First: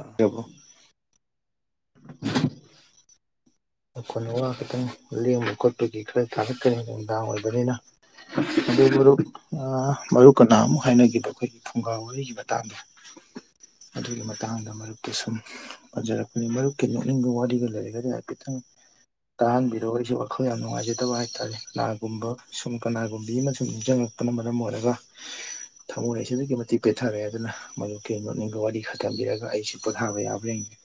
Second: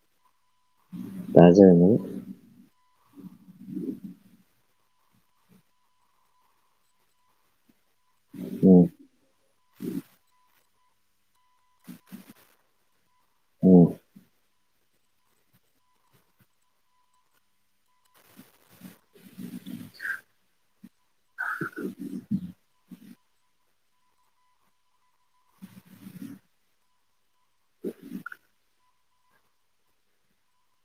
ꯑꯗꯕꯣ ꯇꯥꯖꯅꯤ ꯅꯈꯣꯟ ꯅꯋꯥ ꯈꯤꯇꯪ ꯂꯦꯡꯕ ꯈꯣꯠꯄꯒꯤ ꯈꯔ ꯊꯥꯒꯠꯀꯅꯤ ꯅꯨꯡꯗꯥꯡ ꯑꯣꯏꯕꯅꯤꯅ ꯑꯗꯨ ꯎꯝ ꯃꯔꯨꯞ ꯑ ꯃꯔꯨꯞꯀ ꯅꯥꯍ ꯑꯃꯨꯛ ꯍꯥꯏꯅꯒꯤꯗꯣ ꯑꯈꯣꯏꯒꯤ ꯐꯨꯡꯒꯥ ꯋꯥꯔꯤꯒꯤ ꯃꯇꯥꯡꯗ ꯎꯝ ꯑꯗꯨꯒꯤ ꯃꯇꯥꯡꯗ ꯃꯔꯨꯞꯀꯤ ꯁꯨꯝ ꯐꯖꯔꯛꯄꯅꯤ ꯃꯔꯨꯞꯀꯤ ꯅꯣꯛꯅꯤꯡꯕ ꯋꯥꯔꯤꯒ ꯂꯩꯔꯒꯗꯤ ꯍꯥꯏꯐꯦꯠꯇꯪ ꯇꯥꯍꯟꯕꯤꯔꯣꯛ ꯑꯩꯁꯦ ꯋꯥꯈꯜ ꯌꯥꯝ ꯅꯨꯡꯉꯥꯏꯖꯗꯕ ꯍꯥꯏꯇꯥꯔꯦ ꯀꯅꯥꯒꯨꯝꯕ ꯁꯨꯝ ꯀꯅꯥꯒꯨꯝꯕꯤ ꯑꯃ ꯁꯨꯝ ꯅꯤꯡꯖꯪ ꯑꯅꯝꯕꯅ ꯃꯣꯠꯔꯒ ꯊꯃꯣꯏ ꯑꯁꯤ ꯑꯗꯨꯛꯀꯤ ꯃꯇꯤꯛ ꯄꯦꯊꯔꯦ ꯑꯗꯨꯅ ꯃꯔꯨꯞꯀꯤ ꯅꯣꯠꯅꯤꯡꯕ ꯋꯥꯔꯤ ꯈ ꯊꯝꯕꯤꯔꯒ ꯑꯩꯁꯤ ꯄꯣꯊꯥꯕ ꯌꯥꯕ꯭ꯔꯥ ꯌꯦꯡꯒꯦ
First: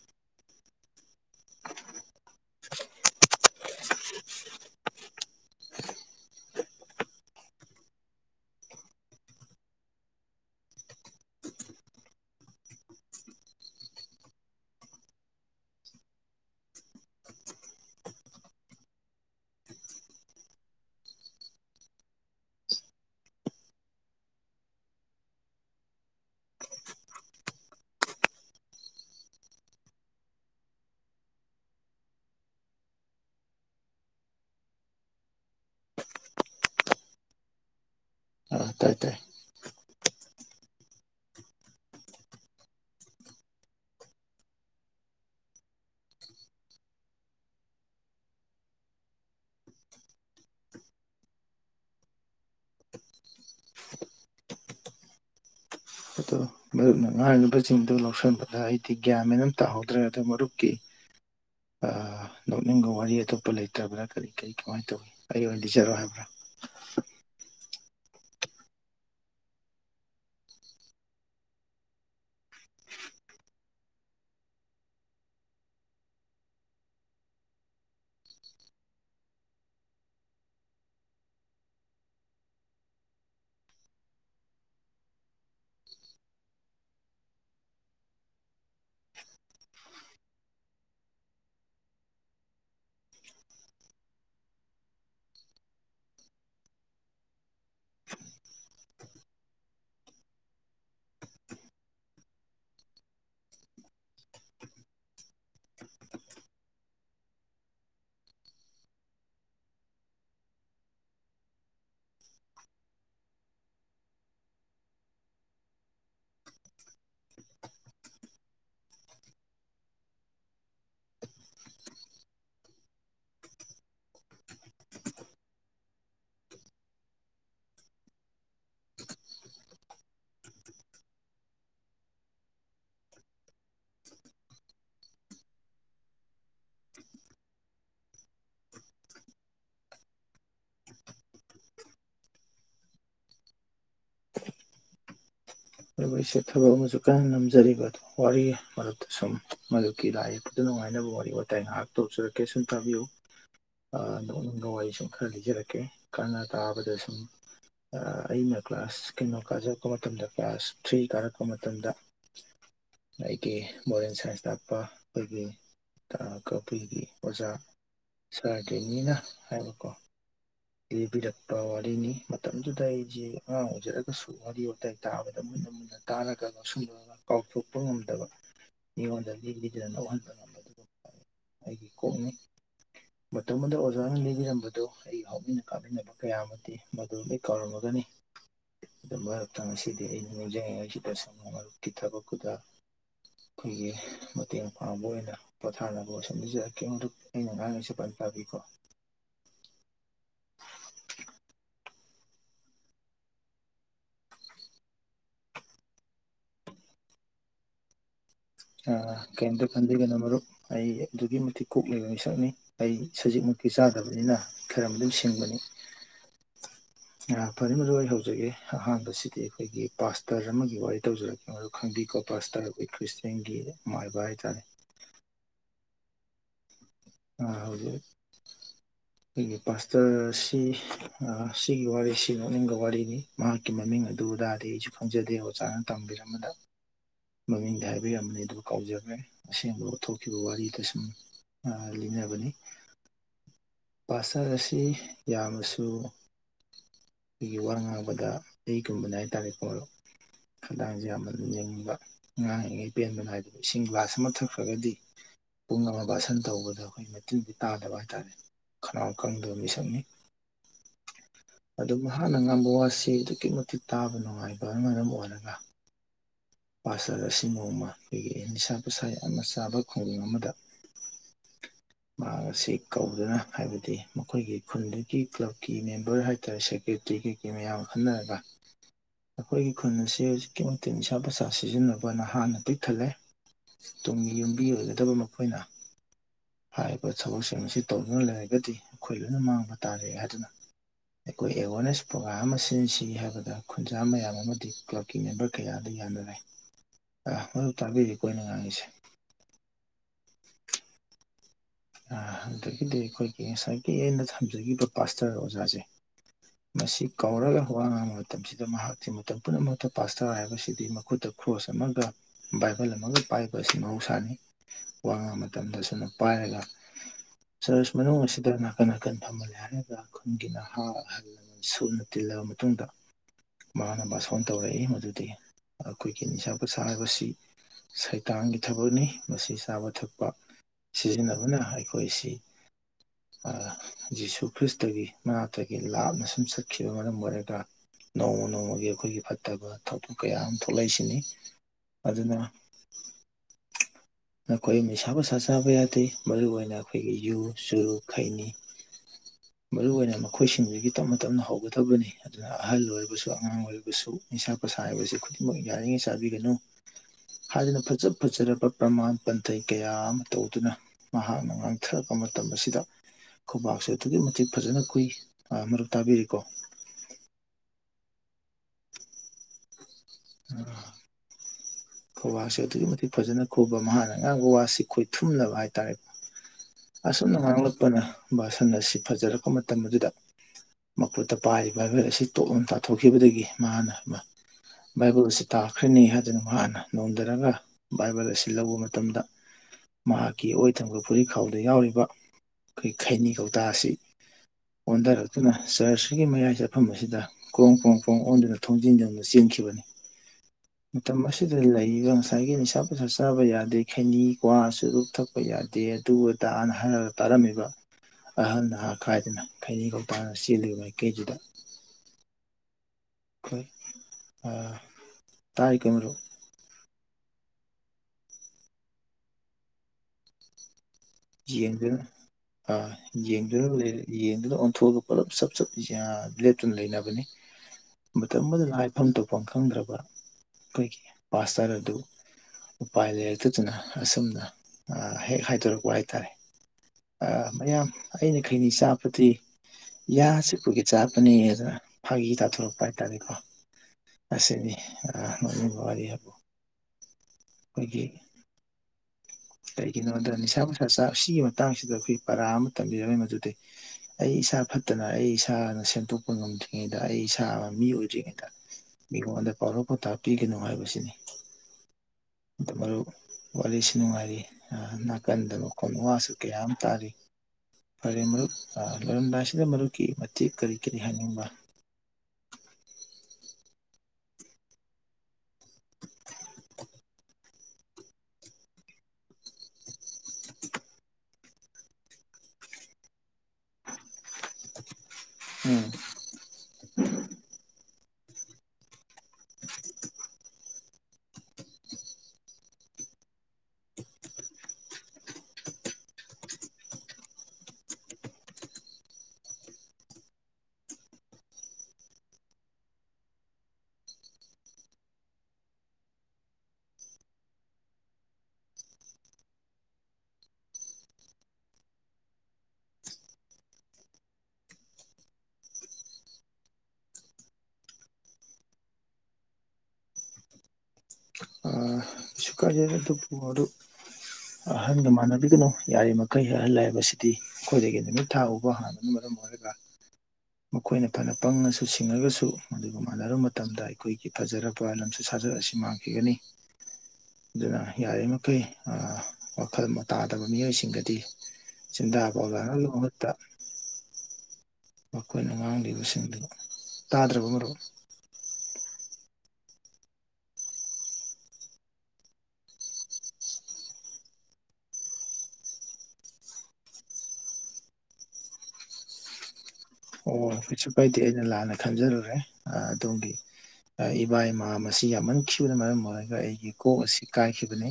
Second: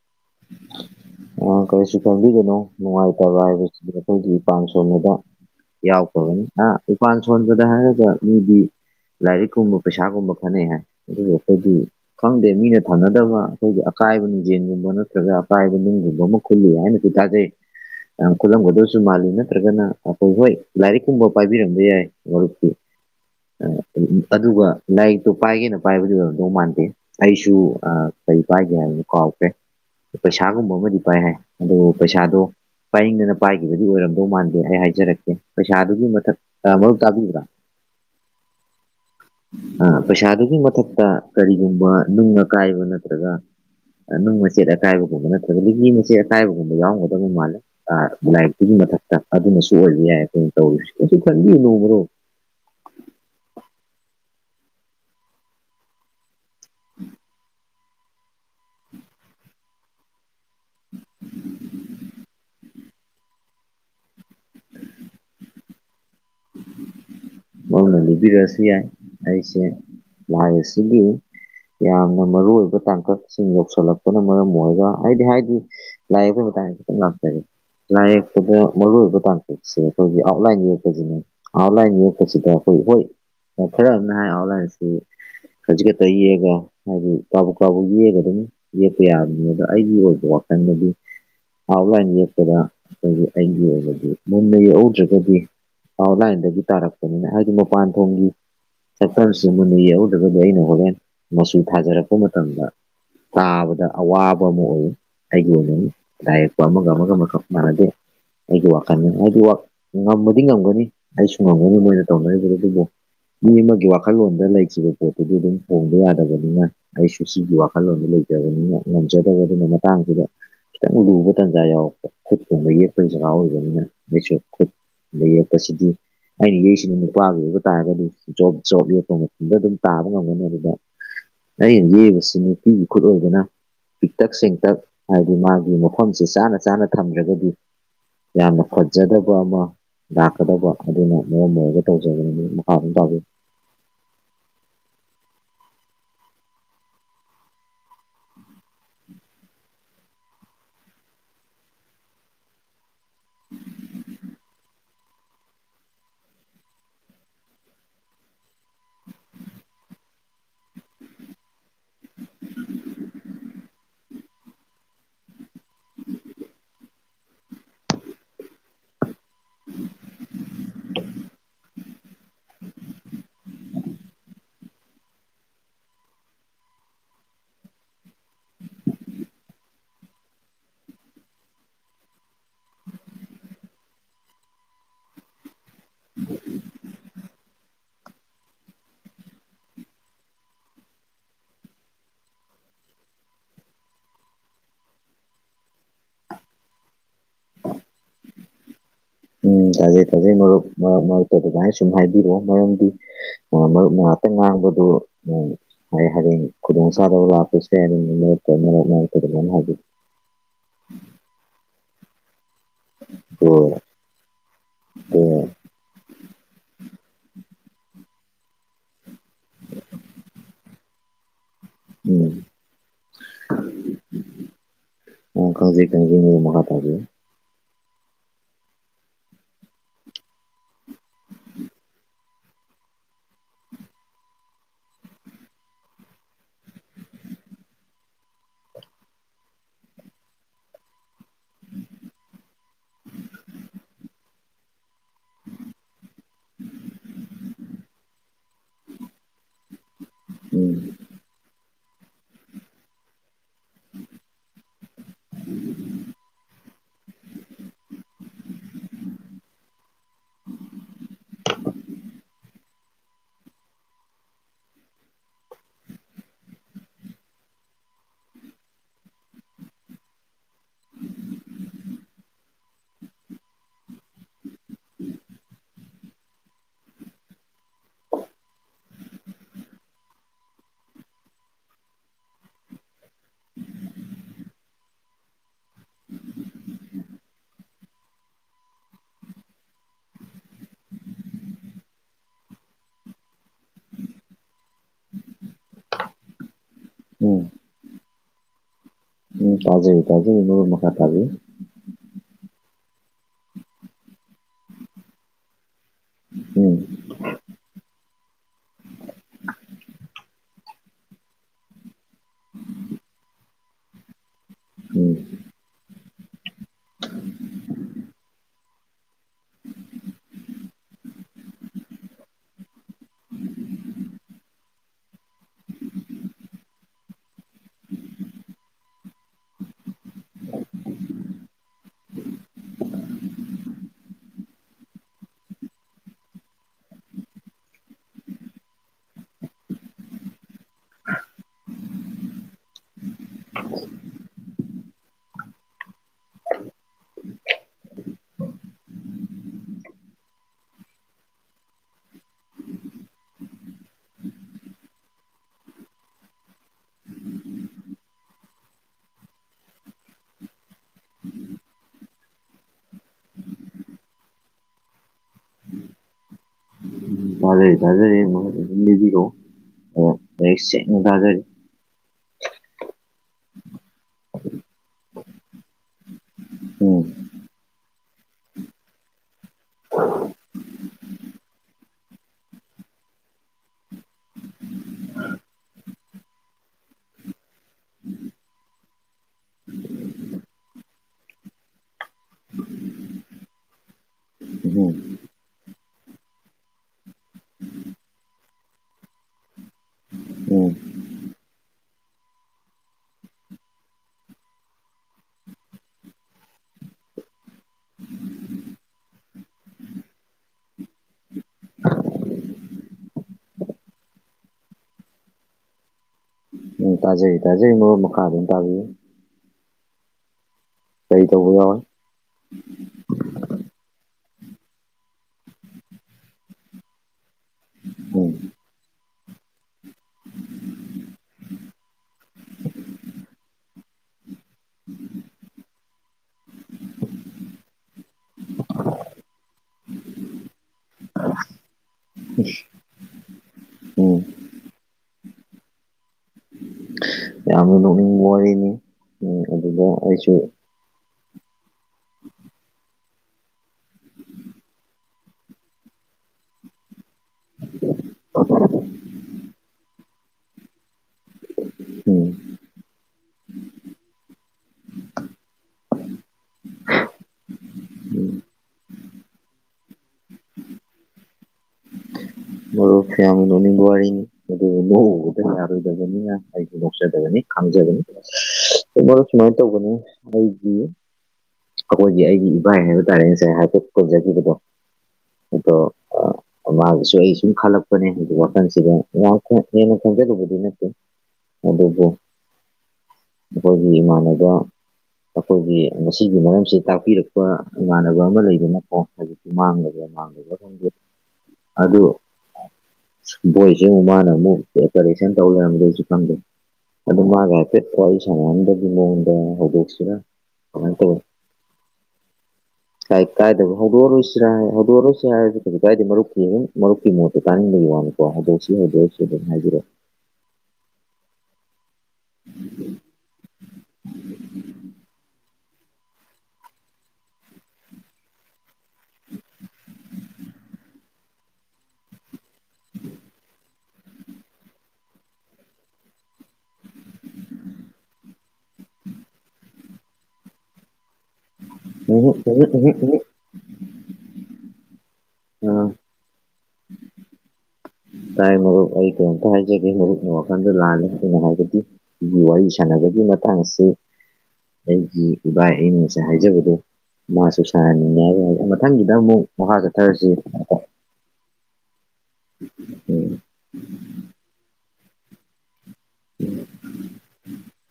ꯑ ꯀꯔꯤꯁꯨ ꯈꯪꯕꯤꯒꯅꯣ ꯅꯨꯡꯉꯥꯏꯇꯕ ꯍꯥꯏꯕꯁꯤꯗꯤ ꯑꯩꯈꯣꯏꯒꯤ ꯏꯄꯥꯟ ꯁꯣꯟꯕꯗ ꯌꯥꯎꯈ꯭ꯔꯕꯅꯤ ꯍ ꯏꯅꯤꯄꯥꯟ ꯁꯣꯟꯕꯗ ꯍꯥꯏꯔꯒ ꯃꯤꯗꯤ ꯂꯥꯏꯔꯤꯛꯀꯨꯝꯕ ꯄꯩꯁꯥꯒꯨꯝꯕ ꯈꯟꯅꯩ ꯍꯥꯏ ꯑꯗꯨꯕꯨ ꯑꯈꯣꯏꯗꯤ ꯈꯪꯗꯦ ꯃꯤꯅ ꯊꯝꯅꯗꯕ ꯑꯈꯣꯏꯒꯤ ꯑꯀꯥꯏꯕ ꯅꯨꯡꯖꯦꯟꯒꯨꯝꯕ ꯅꯠꯇ꯭ꯔꯒ ꯑꯀꯥꯏꯕ ꯅꯨꯡꯒꯨꯝꯕ ꯑꯃ ꯈꯨꯜꯂꯨꯔꯦ ꯍꯥꯏꯅꯁꯨ ꯇꯖꯩ ꯑ ꯈꯨꯜꯂꯝꯒꯗꯕꯁꯨ ꯃꯥꯜꯂꯤ ꯅꯠꯇ꯭ꯔꯒꯅ ꯑꯈꯣꯏ ꯍꯣꯏ ꯂꯥꯏꯔꯤꯛ ꯀꯨꯝꯕ ꯄꯥꯏꯕꯤꯔꯝꯕ ꯌꯥꯏ [unintelligible] ꯑ ꯑꯗꯨꯒ ꯂꯥꯏꯔꯤꯛꯇꯣ ꯄꯥꯏꯒꯦꯅ ꯄꯥꯏꯕꯗꯤ ꯑꯣꯏꯔꯝꯗꯧ ꯃꯥꯟꯗꯦ ꯑꯩꯁꯨ ꯑ ꯀꯔꯤ ꯄꯥꯏꯒꯦ ꯍꯥꯏꯕꯗꯨ ꯀꯥꯎꯈ꯭ꯔꯦ ꯄꯩꯁꯥꯒꯨꯝꯕ ꯑꯃꯗꯤ ꯄꯥꯏ ꯍꯥꯏ ꯑꯗꯨ ꯄꯩꯁꯥꯗꯣ ꯄꯥꯏꯅꯤꯗꯅ ꯄꯥꯏꯒꯤꯕꯗꯤ ꯑꯣꯏꯔꯝꯗꯧ ꯃꯥꯟꯗꯦ ꯑꯩ ꯍꯥꯏꯖꯔꯛꯀꯦ ꯄꯩꯁꯥꯗꯨꯒꯤ ꯃꯊꯛ ꯑ ꯃꯔꯨꯞ ꯇꯥꯕꯤꯕ꯭ꯔ ꯑ ꯇꯥꯏ ꯇꯥꯏ ꯑ ꯄꯩꯁꯥꯗꯨꯒꯤ ꯃꯊꯛꯇ ꯀꯔꯤꯒꯨꯝꯕ ꯅꯨꯡ ꯑꯀꯥꯏꯕ ꯅꯠꯇ꯭ꯔꯒ ꯅꯨꯡ ꯃꯆꯦꯠ ꯑꯀꯥꯏꯕꯒꯨꯝꯕ ꯅꯠꯇ꯭ꯔꯒ ꯂꯤꯛꯂꯤ ꯃꯆꯦꯠ ꯑꯀꯥꯏꯕꯒꯨꯝꯕ ꯌꯥꯎꯝꯒꯗꯕ ꯃꯥꯜꯂꯦ ꯑꯥ ꯂꯥꯏꯔꯤꯛꯇꯨꯒꯤ ꯃꯊꯛꯇ ꯑꯗꯨꯅꯁꯨ ꯑꯣꯢꯕ ꯌꯥꯏ ꯈꯣꯏꯅ ꯇꯧꯔꯤꯕꯁꯤ ꯀꯩꯁꯨ ꯈꯟꯕꯤꯌꯨ ꯅꯣꯡ [unintelligible] ꯑꯗꯨ ꯃꯔꯨꯞ ꯉꯥꯡꯉꯤꯕꯁꯤꯡꯗꯨ ꯂꯧꯁꯤꯟꯕꯗ ꯑꯩꯗꯤ ꯒ꯭ꯌꯥꯟ ꯃꯦꯟ ꯇꯥꯍꯧꯗ꯭ꯔꯦ ꯑꯗꯨ ꯃꯔꯨꯞꯀꯤ ꯑꯥ ꯂꯧꯅꯤꯡꯕ ꯋꯥꯔꯤ ꯑꯇꯣꯞꯄ ꯂꯩꯇꯕ꯭ꯔꯥ ꯀꯔꯤ ꯀꯔꯤ ꯀꯃꯥꯏꯅ ꯇꯧꯏ ꯑꯩ ꯑꯣꯏꯅ ꯂꯤꯖꯔꯛꯑꯣ ꯍꯥꯏꯕ꯭ꯔꯥ [inaudible] ꯃꯔꯨꯞꯅ ꯂꯤꯕꯤꯔꯛꯑꯁꯨ ꯌꯥꯏ ꯑꯩꯁꯦ ꯂꯥꯏ ꯑꯁꯤꯒꯤ ꯌꯥꯝꯅ ꯃꯔꯨ ꯑꯣꯏꯕ ꯇꯥꯡꯀꯛꯁꯤꯡ ꯌꯧꯁꯤꯜꯂꯛꯄꯅ ꯃꯔꯝ ꯑꯣꯏꯔꯒ ꯍꯥꯏꯗꯤ ꯍꯥꯏꯗꯤ ꯂꯥꯏ ꯌꯦꯡꯕꯒꯤ ꯃꯇꯥꯡꯗ ꯈꯤꯇꯪ ꯂꯥꯛꯆꯒꯦ ꯂꯥꯏ ꯌꯦꯛꯄꯗ ꯃꯔꯨꯑꯣꯏꯕ ꯇꯥꯡꯀꯛꯁꯦ ꯑꯩꯈꯣꯏꯒꯤ ꯑꯥꯎꯠꯂꯥꯏꯟ ꯌꯦꯛꯄꯁꯤꯅꯦ ꯑꯣꯟꯂꯥꯏꯟ ꯌꯣꯛꯄꯁꯤꯗ ꯑꯩꯈꯣꯏ ꯍꯣꯏ ꯈꯔ ꯑꯃꯅ ꯍꯥꯏ ꯑꯣꯟꯂꯥꯏꯟꯁꯤ ꯈꯥꯖꯤꯛ ꯈꯛꯇ ꯌꯦꯛꯒ ꯍꯥꯏꯗꯤ ꯀꯥꯕꯛ ꯀꯥꯕꯛ ꯌꯦꯛꯑꯒ ꯑꯗꯨꯝ ꯌꯦꯛꯄ ꯌꯥꯕꯅꯦꯕ ꯑꯗꯣ ꯑꯩꯒꯤ ꯑꯣꯏꯕ ꯋꯥꯈꯜꯗꯗꯤ ꯑꯥꯎꯠꯂꯥꯏꯟ ꯌꯦꯛꯄꯗ ꯑꯩꯈꯣꯏꯒꯤ ꯑꯩꯒꯤ ꯑꯣꯏꯕꯗꯤ ꯃꯨꯟꯅ ꯌꯦꯛꯍꯧꯗ꯭ꯔꯒꯗꯤ ꯑꯟꯂꯥꯏꯟꯗꯒꯤ ꯇꯥꯔꯛꯄꯅꯤꯅ ꯍꯥꯏꯗꯤ ꯃꯄꯥꯟ ꯊꯣꯡꯒꯤ ꯁꯛꯇꯝꯁꯤ ꯃꯨꯟꯅ ꯌꯧꯍꯧꯗ꯭ꯔꯒꯗꯤ ꯑꯩꯅ ꯍꯣꯔꯦꯟ ꯃꯆꯨ ꯊꯥꯖꯔꯛꯄ ꯃꯇꯝꯗ ꯇꯥꯕꯗ ꯑꯋꯥꯕ ꯑꯃ ꯑꯣꯏꯌꯦ ꯑꯩꯒꯤ ꯑꯣꯏꯕꯅꯤ ꯂꯥꯏ ꯌꯦꯡꯕ ꯑꯃꯒ ꯑꯃꯒ ꯃꯥꯟꯅꯗꯦ ꯑꯩꯒꯤ ꯋꯥꯈꯜ ꯑꯩꯗꯤ ꯉꯝꯕꯗꯤ ꯉꯝꯒꯅꯤ ꯑꯩꯁꯨ ꯉꯝꯒꯅꯤ ꯃꯣꯏꯅ ꯇꯧꯅꯔꯤꯕ ꯑꯗꯨꯕꯨ ꯃꯤ ꯑꯃꯒꯤ ꯋꯥꯈꯜꯂꯣꯟꯗ ꯂꯩꯈꯤꯕ ꯄꯣꯠꯇꯨꯗꯤ ꯑꯗꯨꯝ ꯍꯣꯡꯕ ꯌꯥꯗꯕꯅꯤꯅ ꯑꯩꯁꯨ ꯁꯤꯒꯤ ꯋꯥꯈꯜꯂꯣꯟꯗ ꯂꯩꯖꯕꯅꯤꯅ ꯉꯝꯖꯗꯕ ꯑꯗꯨꯅ ꯃꯇꯥꯡꯁꯤꯗ ꯈꯤꯇꯪ ꯂꯨꯕ ꯇꯥꯟꯖ ꯌꯥꯎꯔꯛꯄ ꯂꯩꯌꯦ [unintelligible] [unintelligible] ꯐꯣꯏ ꯆꯒꯥꯥ ꯑꯣꯏꯖꯅꯤꯁꯨꯠ ꯂꯩ [unintelligible] ꯃꯁꯤꯗꯤ ꯑꯩꯅ ꯌꯦꯡꯢꯁꯤꯅ ꯅꯨꯄꯥꯒꯤ ꯑꯣꯏꯕ ꯇꯥꯔꯒꯗꯤ ꯖꯣꯕ ꯖꯣꯕ ꯌꯦꯛꯄ ꯃꯇꯝꯗ ꯑꯗꯨꯝ ꯇꯥꯕ ꯉꯝꯒꯅꯤ ꯑꯗꯨꯗ ꯑꯩꯅ ꯌꯦꯛꯕꯁꯤ ꯅꯨꯄꯤꯒꯤ ꯈꯨꯠ ꯑꯣꯏꯕꯅ ꯄꯤꯛꯇꯛ ꯆꯦꯡꯇꯛ ꯍꯥꯏꯗꯤ ꯃꯥꯒꯤ ꯃꯐꯝꯁꯤ ꯆꯥꯅ ꯆꯥꯅ ꯊꯝꯗ꯭ꯔꯒꯗꯤ ꯌꯥꯝꯅ ꯐꯖꯗꯕ ꯑꯃ ꯂꯥꯛꯀꯗꯧꯕ ꯑꯗꯨꯅ ꯃꯑꯣꯡ [unintelligible] ꯇꯧꯖꯕꯅꯤ ꯃꯈꯥ ꯑꯗꯨꯝ ꯇꯥꯕꯤꯌꯨ ꯑꯗꯨꯒ ꯑꯩꯁꯦ ꯊꯕꯛ ꯑꯃꯁꯨ ꯀꯟꯅ ꯅꯝꯖꯔꯤꯕ ꯑꯗꯣ ꯋꯥꯔꯤ ꯃꯔꯛꯇ ꯁꯨꯝ ꯃꯔꯨꯞꯀꯤ ꯂꯥꯏ ꯌꯦꯛꯄꯗꯨ ꯅꯨꯡꯉꯥꯏꯅꯕ ꯋꯥꯔꯤ ꯋꯥꯇꯥꯏ ꯉꯥꯏꯍꯥꯛꯇ ꯇꯧꯖꯔꯛꯀꯦ ꯁꯨꯝ ꯇꯥꯕꯤꯌꯨ ꯅꯣꯛꯅꯤꯡꯕ ꯋꯥꯔꯤ ꯁꯨꯝ ꯈꯔ ꯂꯤꯖꯔꯛꯀꯦ ꯀꯅ ꯇꯥꯕꯗ ꯁꯨꯝ ꯑꯩꯅ ꯀ꯭ꯂꯥꯁ ꯀꯩꯅꯣ ꯀꯥꯖꯔꯛꯄ ꯃꯇꯝꯗ ꯀ꯭ꯂꯥꯁ ꯊ꯭ꯔꯤ ꯀꯥꯔꯛꯄ ꯃꯇꯝꯗ ꯑꯩꯒꯤ ꯃꯣꯔꯦꯟ ꯁꯥꯏꯟꯁ ꯀꯥꯛꯄ ꯑꯩꯈꯣꯏꯒꯤ ꯀꯥꯕꯨꯢꯒꯤ ꯑꯣꯖꯥ ꯁꯥꯔ ꯗꯦꯅꯤꯅ ꯍꯥꯏꯕꯀꯣ ꯂꯤꯕꯤꯔꯛꯄ ꯋꯥꯔꯤꯅꯤ ꯃꯇꯝꯗꯨꯗ ꯑꯩꯁꯦ ꯑꯉꯥꯡ ꯑꯣꯏꯖꯔꯒꯁꯨ ꯋꯥꯔꯤ ꯋꯥꯇꯥꯏ ꯇꯥꯕꯗ ꯃꯨꯟꯅ ꯇꯥꯔꯒ ꯁꯨꯝ ꯀꯥꯎꯊꯣꯛꯄ ꯉꯝꯗꯕ ꯃꯤꯉꯣꯟꯗ ꯂꯤ ꯂꯤꯗ ꯅꯣꯡꯉꯥꯟꯕ ꯉꯥꯝꯕꯗꯨꯕꯨ ꯑꯩꯒꯤ ꯀꯣꯛꯅꯤ ꯃꯇꯝ ꯑꯗꯨꯗ ꯑꯣꯖꯥꯅ ꯂꯤꯕꯤꯔꯝꯕꯗꯨ ꯑꯩ ꯍꯧꯃꯤꯟ ꯀꯥꯃꯤꯟꯅꯕ ꯀꯌꯥ ꯑꯃꯗꯤ ꯃꯗꯨꯗꯒꯤ ꯀꯥꯎꯔꯝꯃꯒꯅꯤ [unintelligible] ꯉꯁꯤꯗꯦ ꯑꯩ ꯅꯌꯖ ꯆꯗ ꯁꯃ ꯃꯔꯔꯛ ꯀꯤ ꯊꯄꯛ ꯀ ꯈꯨꯊ [unintelligible] ꯑꯩꯈꯣꯏꯒꯤ ꯃꯇꯦꯡ ꯄꯥꯡꯕ ꯑꯣꯏꯅ ꯄꯣꯊꯥꯅꯕ ꯁꯨꯝ ꯂꯤꯖꯔꯛꯀꯦ ꯑꯩꯅ ꯉꯥꯡꯕꯤꯔꯤꯁꯦ ꯐꯖꯅ ꯇꯥꯕꯤꯀꯣ ꯎꯝ ꯇꯖꯩ ꯇꯖꯩ ꯃꯔꯨꯞ ꯃꯔꯛ ꯃꯔꯛꯇ ꯑꯗꯨꯃꯥꯏꯅ ꯁꯨꯝ ꯍꯥꯏꯕꯤꯔꯛꯑꯣ ꯃꯔꯝꯗꯤ ꯃꯔꯨꯞ ꯉꯥꯛꯇꯪ ꯉꯥꯡꯕꯗꯨ ꯎꯝ ꯍꯌꯦꯡ ꯈꯨꯗꯣꯡ ꯆꯥꯗꯕ ꯂꯥꯛꯄꯁꯦ ꯌꯥꯢ ꯑ ꯀꯩꯝꯇ ꯈꯟꯕꯤꯒꯅꯣ ꯃꯔꯨꯞ ꯑꯩ ꯑꯗꯨꯛꯀꯤ ꯃꯇꯤꯛ ꯀꯣꯛꯂꯩꯕ ꯃꯤꯁꯛꯅꯤ ꯑꯩ ꯁꯖꯤꯛꯃꯨꯛꯀꯤ ꯆꯥ ꯗꯕꯅꯤꯅ ꯈꯔꯝ ꯑꯗꯨꯝ ꯁꯤꯡꯕꯅꯤ ꯑ ꯐꯔꯦ ꯃꯔꯨꯞ ꯑꯩ ꯍꯧꯖꯒꯦ ꯑꯍꯥꯟꯕꯁꯤꯗꯤ ꯈꯣꯏꯒꯤ ꯄꯥꯁꯇꯔ ꯑꯃꯒꯤ ꯋꯥꯔꯤ ꯇꯧꯖꯔꯛ ꯃꯔꯨꯞ ꯈꯪꯕꯤ ꯀꯣ ꯎꯝ ꯄꯥꯁꯇꯔ ꯈꯣꯏ ꯈ꯭ꯔꯤꯁꯇꯦꯟꯒꯤ ꯃꯥꯏꯕ ꯍꯥꯏꯇꯥꯔꯦ ꯎꯝ ꯈꯪꯖꯩ ꯈꯪꯖꯩ ꯃꯔꯨꯞ ꯃꯈꯥ ꯇꯥꯕꯤꯌꯨ ꯑꯥ ꯍꯧꯖꯤꯛ ꯑꯩꯒꯤ ꯄꯥꯁꯇꯔꯁꯤ ꯑ ꯁꯤꯒꯤ ꯋꯥꯔꯤꯁꯤ ꯅꯣꯛꯅꯤꯡꯕ ꯋꯥꯔꯤꯅꯤ ꯃꯍꯥꯛꯀꯤ ꯃꯃꯤꯡ ꯑꯗꯨ ꯑꯗꯥꯗꯤ ꯑꯩꯁꯨ ꯈꯪꯖꯗꯦ ꯑꯣꯖꯥꯅ ꯇꯝꯕꯤꯔꯝꯕꯗ ꯃꯃꯤꯡꯗ ꯍꯥꯏꯕꯤꯔꯝꯃꯤꯗꯨ ꯀꯥꯎꯖꯒ꯭ꯔꯦ ꯑꯁꯦꯡꯕ ꯊꯣꯛꯈꯤꯕ ꯋꯔꯤꯗ ꯁꯨꯝ ꯑ ꯂꯤꯅꯕꯅꯤ ꯄꯥꯁꯜ ꯑꯁꯤ ꯌꯥꯝꯅꯁꯨ ꯑꯩꯒꯤ ꯋꯥ ꯉꯥꯡꯕꯗ ꯑꯩꯒꯨꯝꯕꯅꯦ ꯍꯥꯏꯇꯥꯔꯦ ꯄꯣꯔꯣ ꯎꯝ ꯈꯗꯥꯥꯡꯖꯤ ꯌꯥꯝꯅ ꯑꯗꯨꯝ ꯂꯤꯡꯕ ꯉꯥꯡꯉꯤꯒꯩ ꯄꯦꯟꯕꯅ ꯅꯥꯏꯗꯕ ꯏꯁꯤꯡ ꯒ꯭ꯂꯥꯁ ꯑꯃ ꯊꯛꯈ꯭ꯔꯒꯗꯤ ꯄꯨꯡ ꯑꯃ ꯕꯥꯁꯟ ꯇꯧꯕꯗ ꯑꯈꯣꯏꯒꯤ ꯃꯇꯤꯟꯗꯤ ꯇꯥꯗꯕ ꯍꯥꯏꯇꯥꯔꯦ ꯈꯅꯥꯎ ꯀꯪꯗꯕ ꯃꯤꯁꯛꯅꯤ ꯑꯗꯨꯝ ꯃꯍꯥꯛꯅ ꯉꯥꯡꯕ ꯋꯥꯁꯤ ꯑꯗꯨꯛꯀꯤ ꯃꯇꯤꯛ ꯇꯥꯕ ꯅꯨꯡꯉꯥꯏꯕꯅ ꯃꯔꯝ ꯑꯣꯏꯔꯒ ꯄꯥꯁꯇꯔ ꯑꯁꯤ ꯅꯣꯡꯃ ꯈꯣꯏꯒꯤ ꯅꯤꯁꯥ ꯄꯨꯁꯥ ꯌꯥꯝꯅ ꯆꯥꯕ ꯈꯨꯡꯒꯪ ꯑꯃꯗ [inaudible] ꯃꯍꯥꯛ ꯑꯁꯤ ꯀꯧꯗꯨꯅ ꯍꯥꯏꯕꯗꯤ ꯃꯈꯣꯏꯒꯤ ꯈꯨꯟꯗꯨꯒꯤ ꯀ꯭ꯂꯕꯀꯤ ꯃꯦꯝꯕꯔ ꯍꯥꯏꯇꯥꯔꯦ ꯁꯦ ꯀꯦ ꯀꯩ ꯀꯦꯀꯩ ꯃꯌꯥꯝ ꯈꯟꯅꯔꯒ ꯑꯈꯣꯏꯒꯤ ꯈꯨꯟ ꯑꯁꯤ ꯍꯧꯖꯤꯛꯀꯤ ꯃꯇꯤꯡ ꯅꯤꯁ ꯄꯁꯥ ꯁꯤꯖꯤꯟꯅꯕ ꯅꯍꯥꯅ ꯄꯤꯛ ꯊꯜꯂꯦ ꯇꯨꯡꯒꯤ ꯌꯨꯝꯕꯤ ꯑꯣꯏꯒꯗꯕ ꯃꯈꯣꯏꯅ ꯍꯥꯏꯕ ꯊꯕꯛꯁꯤꯡ ꯑꯁꯤ ꯇꯧꯗꯨꯅ ꯂꯩꯔꯒꯗꯤ ꯑꯈꯣꯏ ꯂꯣꯏꯅ ꯃꯥꯡꯕ ꯇꯥꯔꯦ ꯍꯥꯏꯗꯨꯅ ꯑꯩꯈꯣꯏ ꯑꯦꯋꯥꯔꯅꯦꯁ ꯄ꯭ꯔꯣꯒ꯭ꯔꯥꯝ ꯑꯃ ꯁꯤꯟꯁꯤ ꯍꯥꯏꯕꯗ ꯈꯨꯟꯖꯥ ꯃꯌꯥꯝ ꯑꯃꯗꯤ ꯀ꯭ꯂꯞꯀꯤ ꯃꯦꯝꯕꯔ ꯀꯌꯥ ꯑꯗꯨ ꯌꯥꯅꯔꯦ ꯎꯝ ꯑꯥ ꯃꯔꯨꯞ ꯇꯥꯕꯤꯔꯤꯀꯣ ꯑꯩꯅ ꯉꯥꯡꯉꯤꯁꯦ ꯎꯝ ꯇꯥꯖꯩ ꯇꯥꯖꯩ ꯃꯔꯨꯞ ꯃꯈꯥ ꯇꯥꯕꯤꯌꯨ ꯑ ꯑꯗꯒꯤꯗꯤ ꯑꯩꯈꯣꯏꯒꯤ ꯁꯥꯏꯒꯤ ꯑꯩꯅ ꯁꯝꯖꯒꯤꯕ ꯄꯥꯁꯇꯔ ꯑꯣꯖꯥꯖꯦ ꯎꯝ ꯃꯁꯤ ꯀꯧꯔꯒ ꯋꯥ ꯉꯥꯡꯕ ꯃꯇꯝꯁꯤꯗ ꯃꯍꯥꯛꯁꯤ ꯃꯇꯝ ꯄꯨꯝꯅꯃꯛꯇ ꯄꯥꯁꯇꯔ ꯍꯥꯏꯕꯁꯤꯗꯤ ꯃꯈꯨꯠꯇ ꯈ꯭ꯔꯣꯁ ꯑꯃꯒ ꯕꯥꯏꯕꯜ ꯑꯃꯒ ꯄꯥꯏꯕ ꯑꯁꯤ ꯃꯍꯧꯁꯥꯅꯤ ꯋꯥ ꯎꯝ ꯉꯥꯡ ꯃꯇꯝꯗ ꯁꯨꯝꯅ ꯄꯥꯏꯔꯒ ꯆꯔꯁ ꯃꯅꯨꯡ ꯑꯁꯤꯗ ꯅꯥꯀꯟ ꯅꯥꯀꯟ ꯐꯝꯃꯜꯂꯦ ꯍꯥꯏꯔꯒ ꯈꯨꯟꯒꯤ ꯅꯍꯥ ꯑꯍꯜ ꯂꯃꯟ ꯁꯨꯅ ꯇꯤꯜꯂꯕ ꯃꯇꯨꯡꯗ ꯃꯥꯅ ꯕꯥꯁꯣꯟ ꯇꯧꯔꯛꯏ ꯃꯗꯨꯗꯤ ꯑꯈꯣꯏꯒꯤ ꯅꯤꯁꯥ ꯄꯁꯥ ꯍꯥꯏꯕꯁꯤ ꯁꯩꯇꯥꯡꯒꯤ ꯊꯕꯛꯅꯤ ꯃꯁꯤ ꯆꯥꯕ ꯊꯛꯄ ꯁꯤꯖꯤꯟꯅꯕꯅ ꯑꯩꯈꯣꯏꯁꯤ ꯑ ꯖꯤꯁꯨ ꯈ꯭ꯔꯤꯁꯇꯒꯤ ꯃꯅꯥꯛꯇꯒꯤ ꯂꯥꯞꯅ ꯁꯨꯝ ꯆꯠꯈꯤꯕ ꯃꯔꯝ ꯑꯣꯏꯔꯒ ꯅꯣꯡꯃ ꯅꯣꯡꯃꯒꯤ ꯑꯈꯣꯏꯒꯤ ꯐꯠꯇꯕ ꯊꯧꯗꯣꯛ ꯀꯌꯥꯑꯝ ꯊꯣꯛꯂꯛꯏꯁꯤꯅꯤ ꯑꯗꯨꯅ [inaudible] ꯅꯈꯣꯏ ꯅꯤꯁꯥ ꯄꯁꯥ ꯆꯥꯕ ꯌꯥꯗꯦ ꯃꯔꯨ ꯑꯣꯏꯅ ꯑꯈꯣꯏꯒꯤ ꯌꯨ ꯆꯨꯔꯨꯞ ꯈꯥꯏꯅꯤ ꯃꯔꯨ ꯑꯣꯏꯅ ꯃꯈꯣꯏꯁꯤꯡꯗꯒꯤ ꯇꯞꯅ ꯇꯞꯅ ꯍꯧꯒꯗꯕꯅꯤ ꯑꯗꯨꯅ ꯑꯍꯜ ꯑꯣꯏꯔꯕꯁꯨ ꯑꯉꯥꯡ ꯑꯣꯏꯔꯕꯁꯨ ꯅꯤꯁꯥ ꯄꯁꯥ ꯍꯥꯏꯕꯁꯤ ꯈꯨꯗꯤꯡꯃꯛ ꯌꯥꯔꯤꯉꯩ ꯆꯥꯕꯤꯒꯅꯨ ꯍꯥꯏꯗꯅ ꯐꯖ ꯐꯖꯔꯕ ꯄ꯭ꯔꯃꯥꯟ ꯄꯟꯊꯩ ꯀꯌꯥ ꯑꯃ ꯇꯧꯗꯨꯅ ꯃꯍꯥꯛꯅ ꯉꯥꯡꯊꯔꯛꯄ ꯃꯇꯝ ꯑꯁꯤꯗ ꯈꯨꯕꯥꯛꯁꯦ ꯑꯗꯨꯛꯀꯤ ꯃꯇꯤꯛ ꯐꯖꯅ ꯈꯨꯏ ꯑ ꯃꯔꯨꯞ ꯇꯥꯕꯤꯔꯤꯀꯣ ꯇꯥꯖꯔꯤ ꯇꯥꯖꯔꯤ ꯑꯗꯨꯝ ꯂꯤꯕꯤꯔꯛꯑꯣ ꯑꯥ ꯃꯥꯌꯦꯛ ꯁꯦꯡꯅ ꯇꯥꯖꯔꯤ ꯈꯨꯋꯥꯁꯦ ꯑꯗꯨꯛꯀꯤ ꯃꯇꯤꯛ ꯐꯖꯅ ꯈꯨꯕ ꯃꯍꯥꯛꯅ ꯑꯉꯥꯡꯕ ꯋꯥꯁꯤ ꯈꯣꯏꯊꯨꯝꯅꯕ ꯍꯥꯏꯇꯥꯔꯦ ꯎꯝ ꯑꯁꯨꯝꯅ ꯉꯥꯡꯂꯛꯄꯅ ꯕꯥꯁꯟ ꯑꯁꯤ ꯐꯖꯔꯛꯄ ꯃꯇꯝ ꯑꯗꯨꯗ ꯃꯈꯨꯠꯇ ꯄꯥꯏꯔꯤꯕ ꯍ [unintelligible] ꯑꯁꯤ ꯇꯣꯞ ꯂꯥꯎꯅ ꯇꯥꯊꯣꯛꯈꯤꯕꯗꯒꯤ ꯃꯥꯅ ꯕꯥꯏꯕꯜ ꯑꯁꯤ ꯇꯥꯈ꯭ꯔꯅꯤ ꯍꯥꯏꯗꯨꯅ ꯃꯍꯥꯛꯅ ꯅꯣꯝꯊꯔꯒ ꯕꯥꯏꯕꯜ ꯑꯁꯤ ꯂꯧꯕ ꯃꯇꯝꯗ ꯃꯍꯥꯛꯀꯤ ꯑꯣꯏ ꯊꯥꯡꯕ ꯐꯨꯔꯤꯈꯥꯎꯗ ꯌꯥꯎꯔꯤꯕ ꯑꯩꯈꯣꯏ ꯈꯩꯅꯤ ꯀꯧꯇꯥ ꯑꯁꯤ ꯎꯝ ꯑꯣꯟꯊꯔꯛꯇꯨꯅ ꯆꯔꯁꯁꯤꯒꯤ ꯃꯌꯥꯏ ꯆꯠꯐꯝ ꯑꯁꯤꯗ ꯀ꯭ꯔꯣꯡ ꯀ꯭ꯔꯣꯡ ꯑꯣꯟꯗꯨꯅ ꯊꯣꯡꯖꯤꯟ ꯌꯧꯅ ꯆꯦꯟꯈꯤꯕꯅꯤ ꯎꯝ ꯃꯇꯝ ꯑꯁꯤꯗ ꯂꯩꯒ ꯉꯁꯥꯏꯒꯤ ꯅꯤꯁꯥ ꯄꯩꯁꯥ ꯆꯥꯕ ꯌꯥꯗꯦ ꯈꯩꯅꯤ ꯀ꯭ꯋꯥꯁꯨ ꯆꯨꯔꯨꯞ ꯊꯛꯄ ꯌꯥꯗꯦ ꯑꯗꯨ ꯇꯅ ꯍ ꯇꯥꯔꯝꯃꯤꯕ ꯑꯍꯜ ꯅꯍꯥ ꯈꯥꯏꯗꯅ ꯈꯩꯅꯤ ꯈꯧꯇꯅ ꯆꯦꯜꯂꯤꯕ ꯃꯥꯏꯀꯩꯗꯨꯗ ꯑꯩꯈꯣꯏ ꯇꯥꯏꯒꯣ ꯃꯔꯨꯞ ꯎꯝ ꯇꯥꯖꯩ ꯇꯥꯖꯩ ꯃꯔꯨꯞ ꯃꯈꯥ ꯑꯗꯨꯝ ꯇꯥꯕꯤꯌꯨ ꯀꯔꯤ ꯇꯧꯕ ꯌꯥꯎꯋꯤ ꯌꯦꯡꯗꯨꯅ ꯑꯥ ꯌꯦꯡꯗꯨꯅ ꯌꯦꯡꯗꯨꯅ ꯑꯣꯟꯊꯣꯛꯑꯒ ꯄꯨꯂꯞ ꯆꯞ ꯆꯞ ꯂꯦꯞꯇꯨꯅ ꯂꯩꯅꯕꯅꯤ ꯎꯝ ꯃꯇꯝ ꯑꯗꯨꯗ ꯍꯥꯏꯐꯝ ꯇꯧꯐꯝ ꯈꯪꯗ꯭ꯔꯕ ꯑꯩꯈꯣꯏꯒꯤ ꯄꯥꯁꯇꯔ ꯑꯗꯨ ꯎꯄꯥꯏ ꯂꯩꯔꯛꯇꯗꯨꯅ ꯑꯁꯨꯝꯅ ꯍꯦꯛ ꯍꯥꯏꯗꯣꯔꯛꯄ ꯍꯥꯏ ꯍꯥꯏꯇꯥꯔꯦ ꯃꯌꯥꯝ ꯑꯩꯅ ꯈꯩꯅꯤ ꯆꯥꯕꯗꯤ ꯌꯥ ꯆꯤꯛꯄꯒꯤ ꯆꯥꯄꯅꯦ ꯐꯥꯒꯤ ꯇꯥꯊꯣꯔꯛꯄ ꯍꯥꯏꯇꯥꯔꯦꯀꯣ ꯎꯝ ꯑꯁꯤꯅꯤ ꯅꯣꯛꯅꯤꯡꯕ ꯋꯥꯔꯤ ꯍꯥꯏꯕꯨ ꯌꯥꯝꯅ ꯑꯩꯈꯣꯏꯒꯤ ꯅꯣꯛꯅꯤꯡꯕ ꯋꯥꯔꯤꯅꯤ ꯎꯝ [inaudible] ꯀꯩꯒꯤꯅꯣꯗ ꯅꯤꯁꯥ ꯅꯨꯡꯁꯥ ꯆꯥꯛꯕ ꯁꯤꯒꯤ ꯃꯇꯥꯡꯁꯤꯗ ꯑꯩꯈꯣꯏ ꯄꯔꯥ ꯑꯃ ꯇꯝꯕꯤꯔꯝꯃꯤ ꯃꯗꯨꯗꯤ ꯑꯩ ꯏꯁꯥ ꯐꯠꯇꯅ ꯑꯩ ꯏꯁꯥꯅ ꯁꯦꯝꯗꯣꯛꯄ ꯉꯝꯗ꯭ꯔꯤꯉꯩꯗ ꯑꯩ ꯏꯁꯥ ꯃꯤ ꯑꯣꯏꯗ꯭ꯔꯤꯉꯩꯗ ꯃꯤꯉꯣꯟꯗ ꯄꯥꯎꯔꯧ ꯄꯥꯎꯇꯥꯛ ꯄꯤꯒꯅꯨ ꯁꯤꯅꯤ ꯎꯝ ꯑꯗꯨ ꯃꯔꯨꯞ ꯋꯥꯔꯤꯁꯤ ꯅꯨꯡꯉꯥꯏꯔꯤ ꯅꯥꯀꯟꯗ ꯃꯈꯣꯡ ꯑꯋꯥꯁꯨ ꯀꯌꯥ ꯑꯃ ꯇꯥꯔꯤ ꯐꯔꯦ ꯎꯝ ꯃꯔꯨꯞ ꯂꯣꯢꯔꯝꯗꯥꯏꯁꯤꯗ ꯃꯔꯨꯞꯀꯤ ꯃꯇꯦꯛ ꯀꯔꯤ ꯀꯔꯤ ꯍꯥꯏꯅꯤꯡꯕ ꯃꯔꯨꯞ ꯌꯥꯝꯅ ꯅꯣꯛꯅꯤꯡꯕ ꯋꯥꯔꯤꯅꯤ ꯑꯗꯨꯗꯨ ꯂꯧ [unintelligible] ꯎꯕꯗ ꯌꯥꯔꯣꯏꯗꯕꯅꯤꯅ ꯑꯩꯁꯨ ꯅꯣꯛꯆꯗꯕꯅꯤ ꯈꯪꯖꯕꯅꯤ [unintelligible] ꯁꯨꯃꯥꯏꯅ ꯇꯧꯕꯅꯤ ꯑꯩꯒꯤ ꯑꯩꯈꯣꯏꯒꯤ ꯑꯩꯒꯤ ꯏꯕꯥꯏ ꯍꯥꯏꯕ ꯇꯥꯔꯦ ꯉꯁꯥꯏ ꯍꯥꯏꯐꯦꯠ ꯇꯧꯖꯈꯤꯕꯗꯣ ꯎꯝ ꯑꯗꯣ ꯃꯃꯥꯡꯗꯁꯨ ꯑꯩꯅ ꯁꯨꯝ ꯈꯥꯜꯂꯛ ꯍꯥꯏꯖꯤꯛ ꯋꯥꯈꯜꯁꯤꯗ ꯌꯥꯝ ꯀꯥ ꯍꯦꯟꯅ ꯈꯥꯟꯖꯤꯜꯂꯧꯕꯗꯤ ꯅꯠꯇꯦ ꯑꯗꯨꯕꯨ ꯃꯈꯣꯏꯒꯤ ꯏꯃꯥꯟꯅꯕ ꯑꯩꯈꯣꯏꯒꯤ ꯉꯁꯤꯒꯤ ꯃꯔꯝꯁꯤ ꯇꯥꯛꯄꯤꯔꯛꯄ ꯏꯃꯥꯟꯅꯕ ꯑꯃ ꯂꯩꯗꯅꯀꯣ ꯍꯥꯏ ꯏꯃꯥꯡꯂꯦꯃꯥꯡ [unintelligible] [inaudible] ꯑꯗꯨ ꯚꯣꯏꯁꯤ ꯑꯃꯨꯛ ꯃꯥꯅ ꯑꯃꯨꯛ ꯗꯦꯀꯔꯦꯁꯟ ꯇꯧ ꯂꯩꯔꯝꯗꯣꯢꯅꯦ ꯈꯪꯗꯦ ꯑꯗꯨ ꯃꯥꯒ ꯍꯥꯏꯐꯦꯠ ꯋꯥꯔꯤ ꯁꯥꯟꯅꯕꯒꯤ ꯃꯑꯣꯟꯗ ꯍꯧꯗꯣꯛꯁꯤꯔꯥ ꯑꯖꯨꯃꯥꯢꯅ ꯇꯧꯋꯦ [inaudible] ꯀꯥꯏ ꯀꯥꯏꯗꯕ ꯍꯧꯗꯣꯔꯣꯏꯁꯤꯔꯥ ꯍꯥꯏ ꯍꯧꯗꯣꯔꯣꯏꯁꯤ ꯍꯥꯏꯔꯗꯤ ꯀꯩꯁꯨ ꯀꯥꯏꯗꯦ ꯃꯔꯨꯞꯀꯤꯅꯤ ꯃꯔꯨꯞꯀꯤ ꯃꯣꯠ ꯇꯥꯅꯤꯡꯕꯩ ꯋꯥꯅꯤꯀꯣ ꯍꯧꯗꯣꯛꯁꯤ ꯍꯧꯗꯣꯛꯑꯣꯏꯁꯤ ꯑꯗꯨꯝ ꯍꯥꯏꯕꯤꯔꯛꯎ ꯑꯥ ꯀꯩꯁꯨ ꯀꯥꯏꯗꯦ ꯑꯗꯨꯕꯨ ꯑꯗꯨ ꯑꯍꯟꯒ ꯃꯥꯟꯅꯕꯤꯒꯅꯨ ꯌꯥꯔꯤꯕꯃꯈꯩ ꯑꯍꯜ ꯍꯥꯏꯕꯁꯤꯗꯤ ꯑꯩꯈꯣꯏꯗꯒꯤ ꯅꯨꯃꯤꯠ ꯊꯥ ꯎꯕ ꯍꯥꯟꯕꯅ ꯃꯔꯝ ꯑꯣꯏꯔꯒ ꯃꯈꯣꯏꯅ ꯐꯅ ꯄꯪꯉꯁꯨ ꯁꯤꯡꯉꯒꯁꯨ ꯃꯗꯨꯒ ꯃꯥꯟꯅꯔꯨ ꯃꯇꯝꯗ ꯑꯩꯈꯣꯏꯒꯤ ꯐꯖꯔꯕ ꯂꯝꯆꯠ ꯁꯥꯖꯠ ꯑꯁꯤ ꯃꯥꯡꯈꯤꯒꯅꯤ ꯑꯗꯨꯅ ꯌꯥꯔꯤꯃꯩ ꯑ ꯋꯥꯈꯜ ꯇꯥꯗꯕ ꯃꯤꯑꯣꯏꯁꯤꯡꯒꯗꯤ ꯆꯤꯟꯗ ꯎꯝꯍꯨꯝ ꯎꯝꯍꯨꯝ ꯄꯥꯎꯗꯅꯕꯒꯤ ꯎꯝꯍꯨꯝ ꯎꯝꯍꯨꯝ ꯃꯍꯨꯠꯇ ꯃꯈꯣꯏꯅ ꯑꯥ ꯉꯥꯡꯂꯤꯕꯁꯤꯡꯗꯨ ꯇꯥꯗ꯭ꯔꯕ ꯃꯔꯨꯞ ꯇꯥꯏ ꯃꯔꯨꯞ ꯑꯩ ꯀꯔꯤꯝꯇ ꯍꯥꯏꯖꯒꯦ ꯃꯔꯨꯞꯀꯤ ꯋꯥꯈꯟꯗ ꯂꯥꯟꯜꯂꯦ ꯑꯩꯅ ꯍꯥꯏꯔꯕꯗꯤ [unintelligible] ꯋꯥꯔꯤ ꯁꯥꯟꯅꯕꯒꯤ ꯃꯇꯥꯡꯁꯤ ꯑꯩꯒꯤ ꯏꯚꯥꯏ ꯑꯩꯅ ꯉꯁꯥꯏ ꯍꯥꯏꯖꯕꯗꯣ ꯃꯥꯁꯨ ꯁꯥꯍꯟꯅꯤꯡꯉꯦ [unintelligible] ꯃꯊꯪꯒꯤꯗ ꯑꯃꯨꯛ ꯃꯈꯥ ꯆꯠꯊꯔꯁꯤ ꯑꯣ ꯀꯩꯁꯨ ꯎꯝ ꯀꯥꯏꯗꯦ ꯑꯩꯅ ꯂꯥꯟꯅ ꯈꯟꯖ ꯑꯗꯣꯝꯒꯤ ꯏꯕꯥ ꯏꯃꯥ ꯃꯁꯤ ꯌꯥꯝꯃꯟꯈꯤꯕꯅ ꯃꯔꯝ ꯑꯣꯏ [unintelligible] ꯑꯩꯒꯤ ꯀꯣꯛ ꯑꯁꯤ ꯀꯥꯏꯈꯤꯕꯅꯤ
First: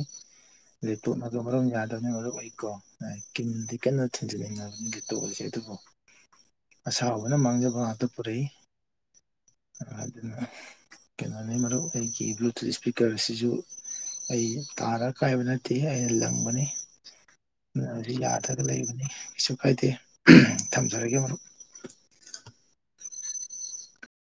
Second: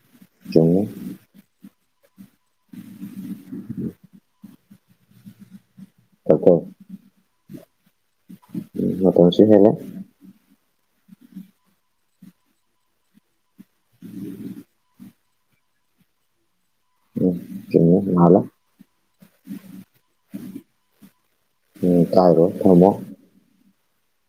ꯆꯨꯝꯃꯦ ꯂ ꯇꯣꯠꯅꯕ ꯃꯔꯝ ꯌꯥꯗꯕꯅꯤ ꯃꯔꯝ ꯑꯩꯀꯣ ꯀꯤꯝꯗꯤ ꯀꯟꯅ ꯊꯤꯟꯖꯤꯟꯅꯤꯡꯉꯕꯅꯤꯗꯤ ꯇꯣꯂꯁꯦ ꯑꯗꯨꯕꯨ [unintelligible] ꯑꯁꯥꯎꯕꯅ ꯃꯥꯡꯖꯕ ꯉꯥꯛꯇ ꯄꯨꯔꯛꯏ ꯎꯝ ꯃꯇꯝꯁꯨ ꯍꯦꯜꯂꯦ ꯑꯗꯨꯅ ꯀꯩꯅꯣꯅꯤ ꯃꯔꯨꯞ ꯑꯩꯒꯤ ꯕ꯭ꯂꯨꯇꯨꯠ ꯏꯁꯄꯤꯀꯔ ꯑꯁꯤꯖꯨ ꯑꯩ ꯇꯥꯔ ꯀꯥꯏꯕ ꯅꯠꯇꯦ ꯑꯩꯅ ꯂꯪꯕꯅꯤ ꯎꯝ ꯆꯨꯝꯃꯦ [unintelligible] ꯅꯥꯍꯜꯂꯣ ꯌꯥꯗ꯭ꯔꯒ ꯂꯩꯕꯅꯤ ꯀꯩꯁꯨ ꯀꯥꯏꯗꯦ ꯊꯝꯖꯔꯒꯦ ꯃꯔꯨꯞ ꯎꯝ ꯀꯥꯏꯔꯣ ꯊꯝꯃꯣ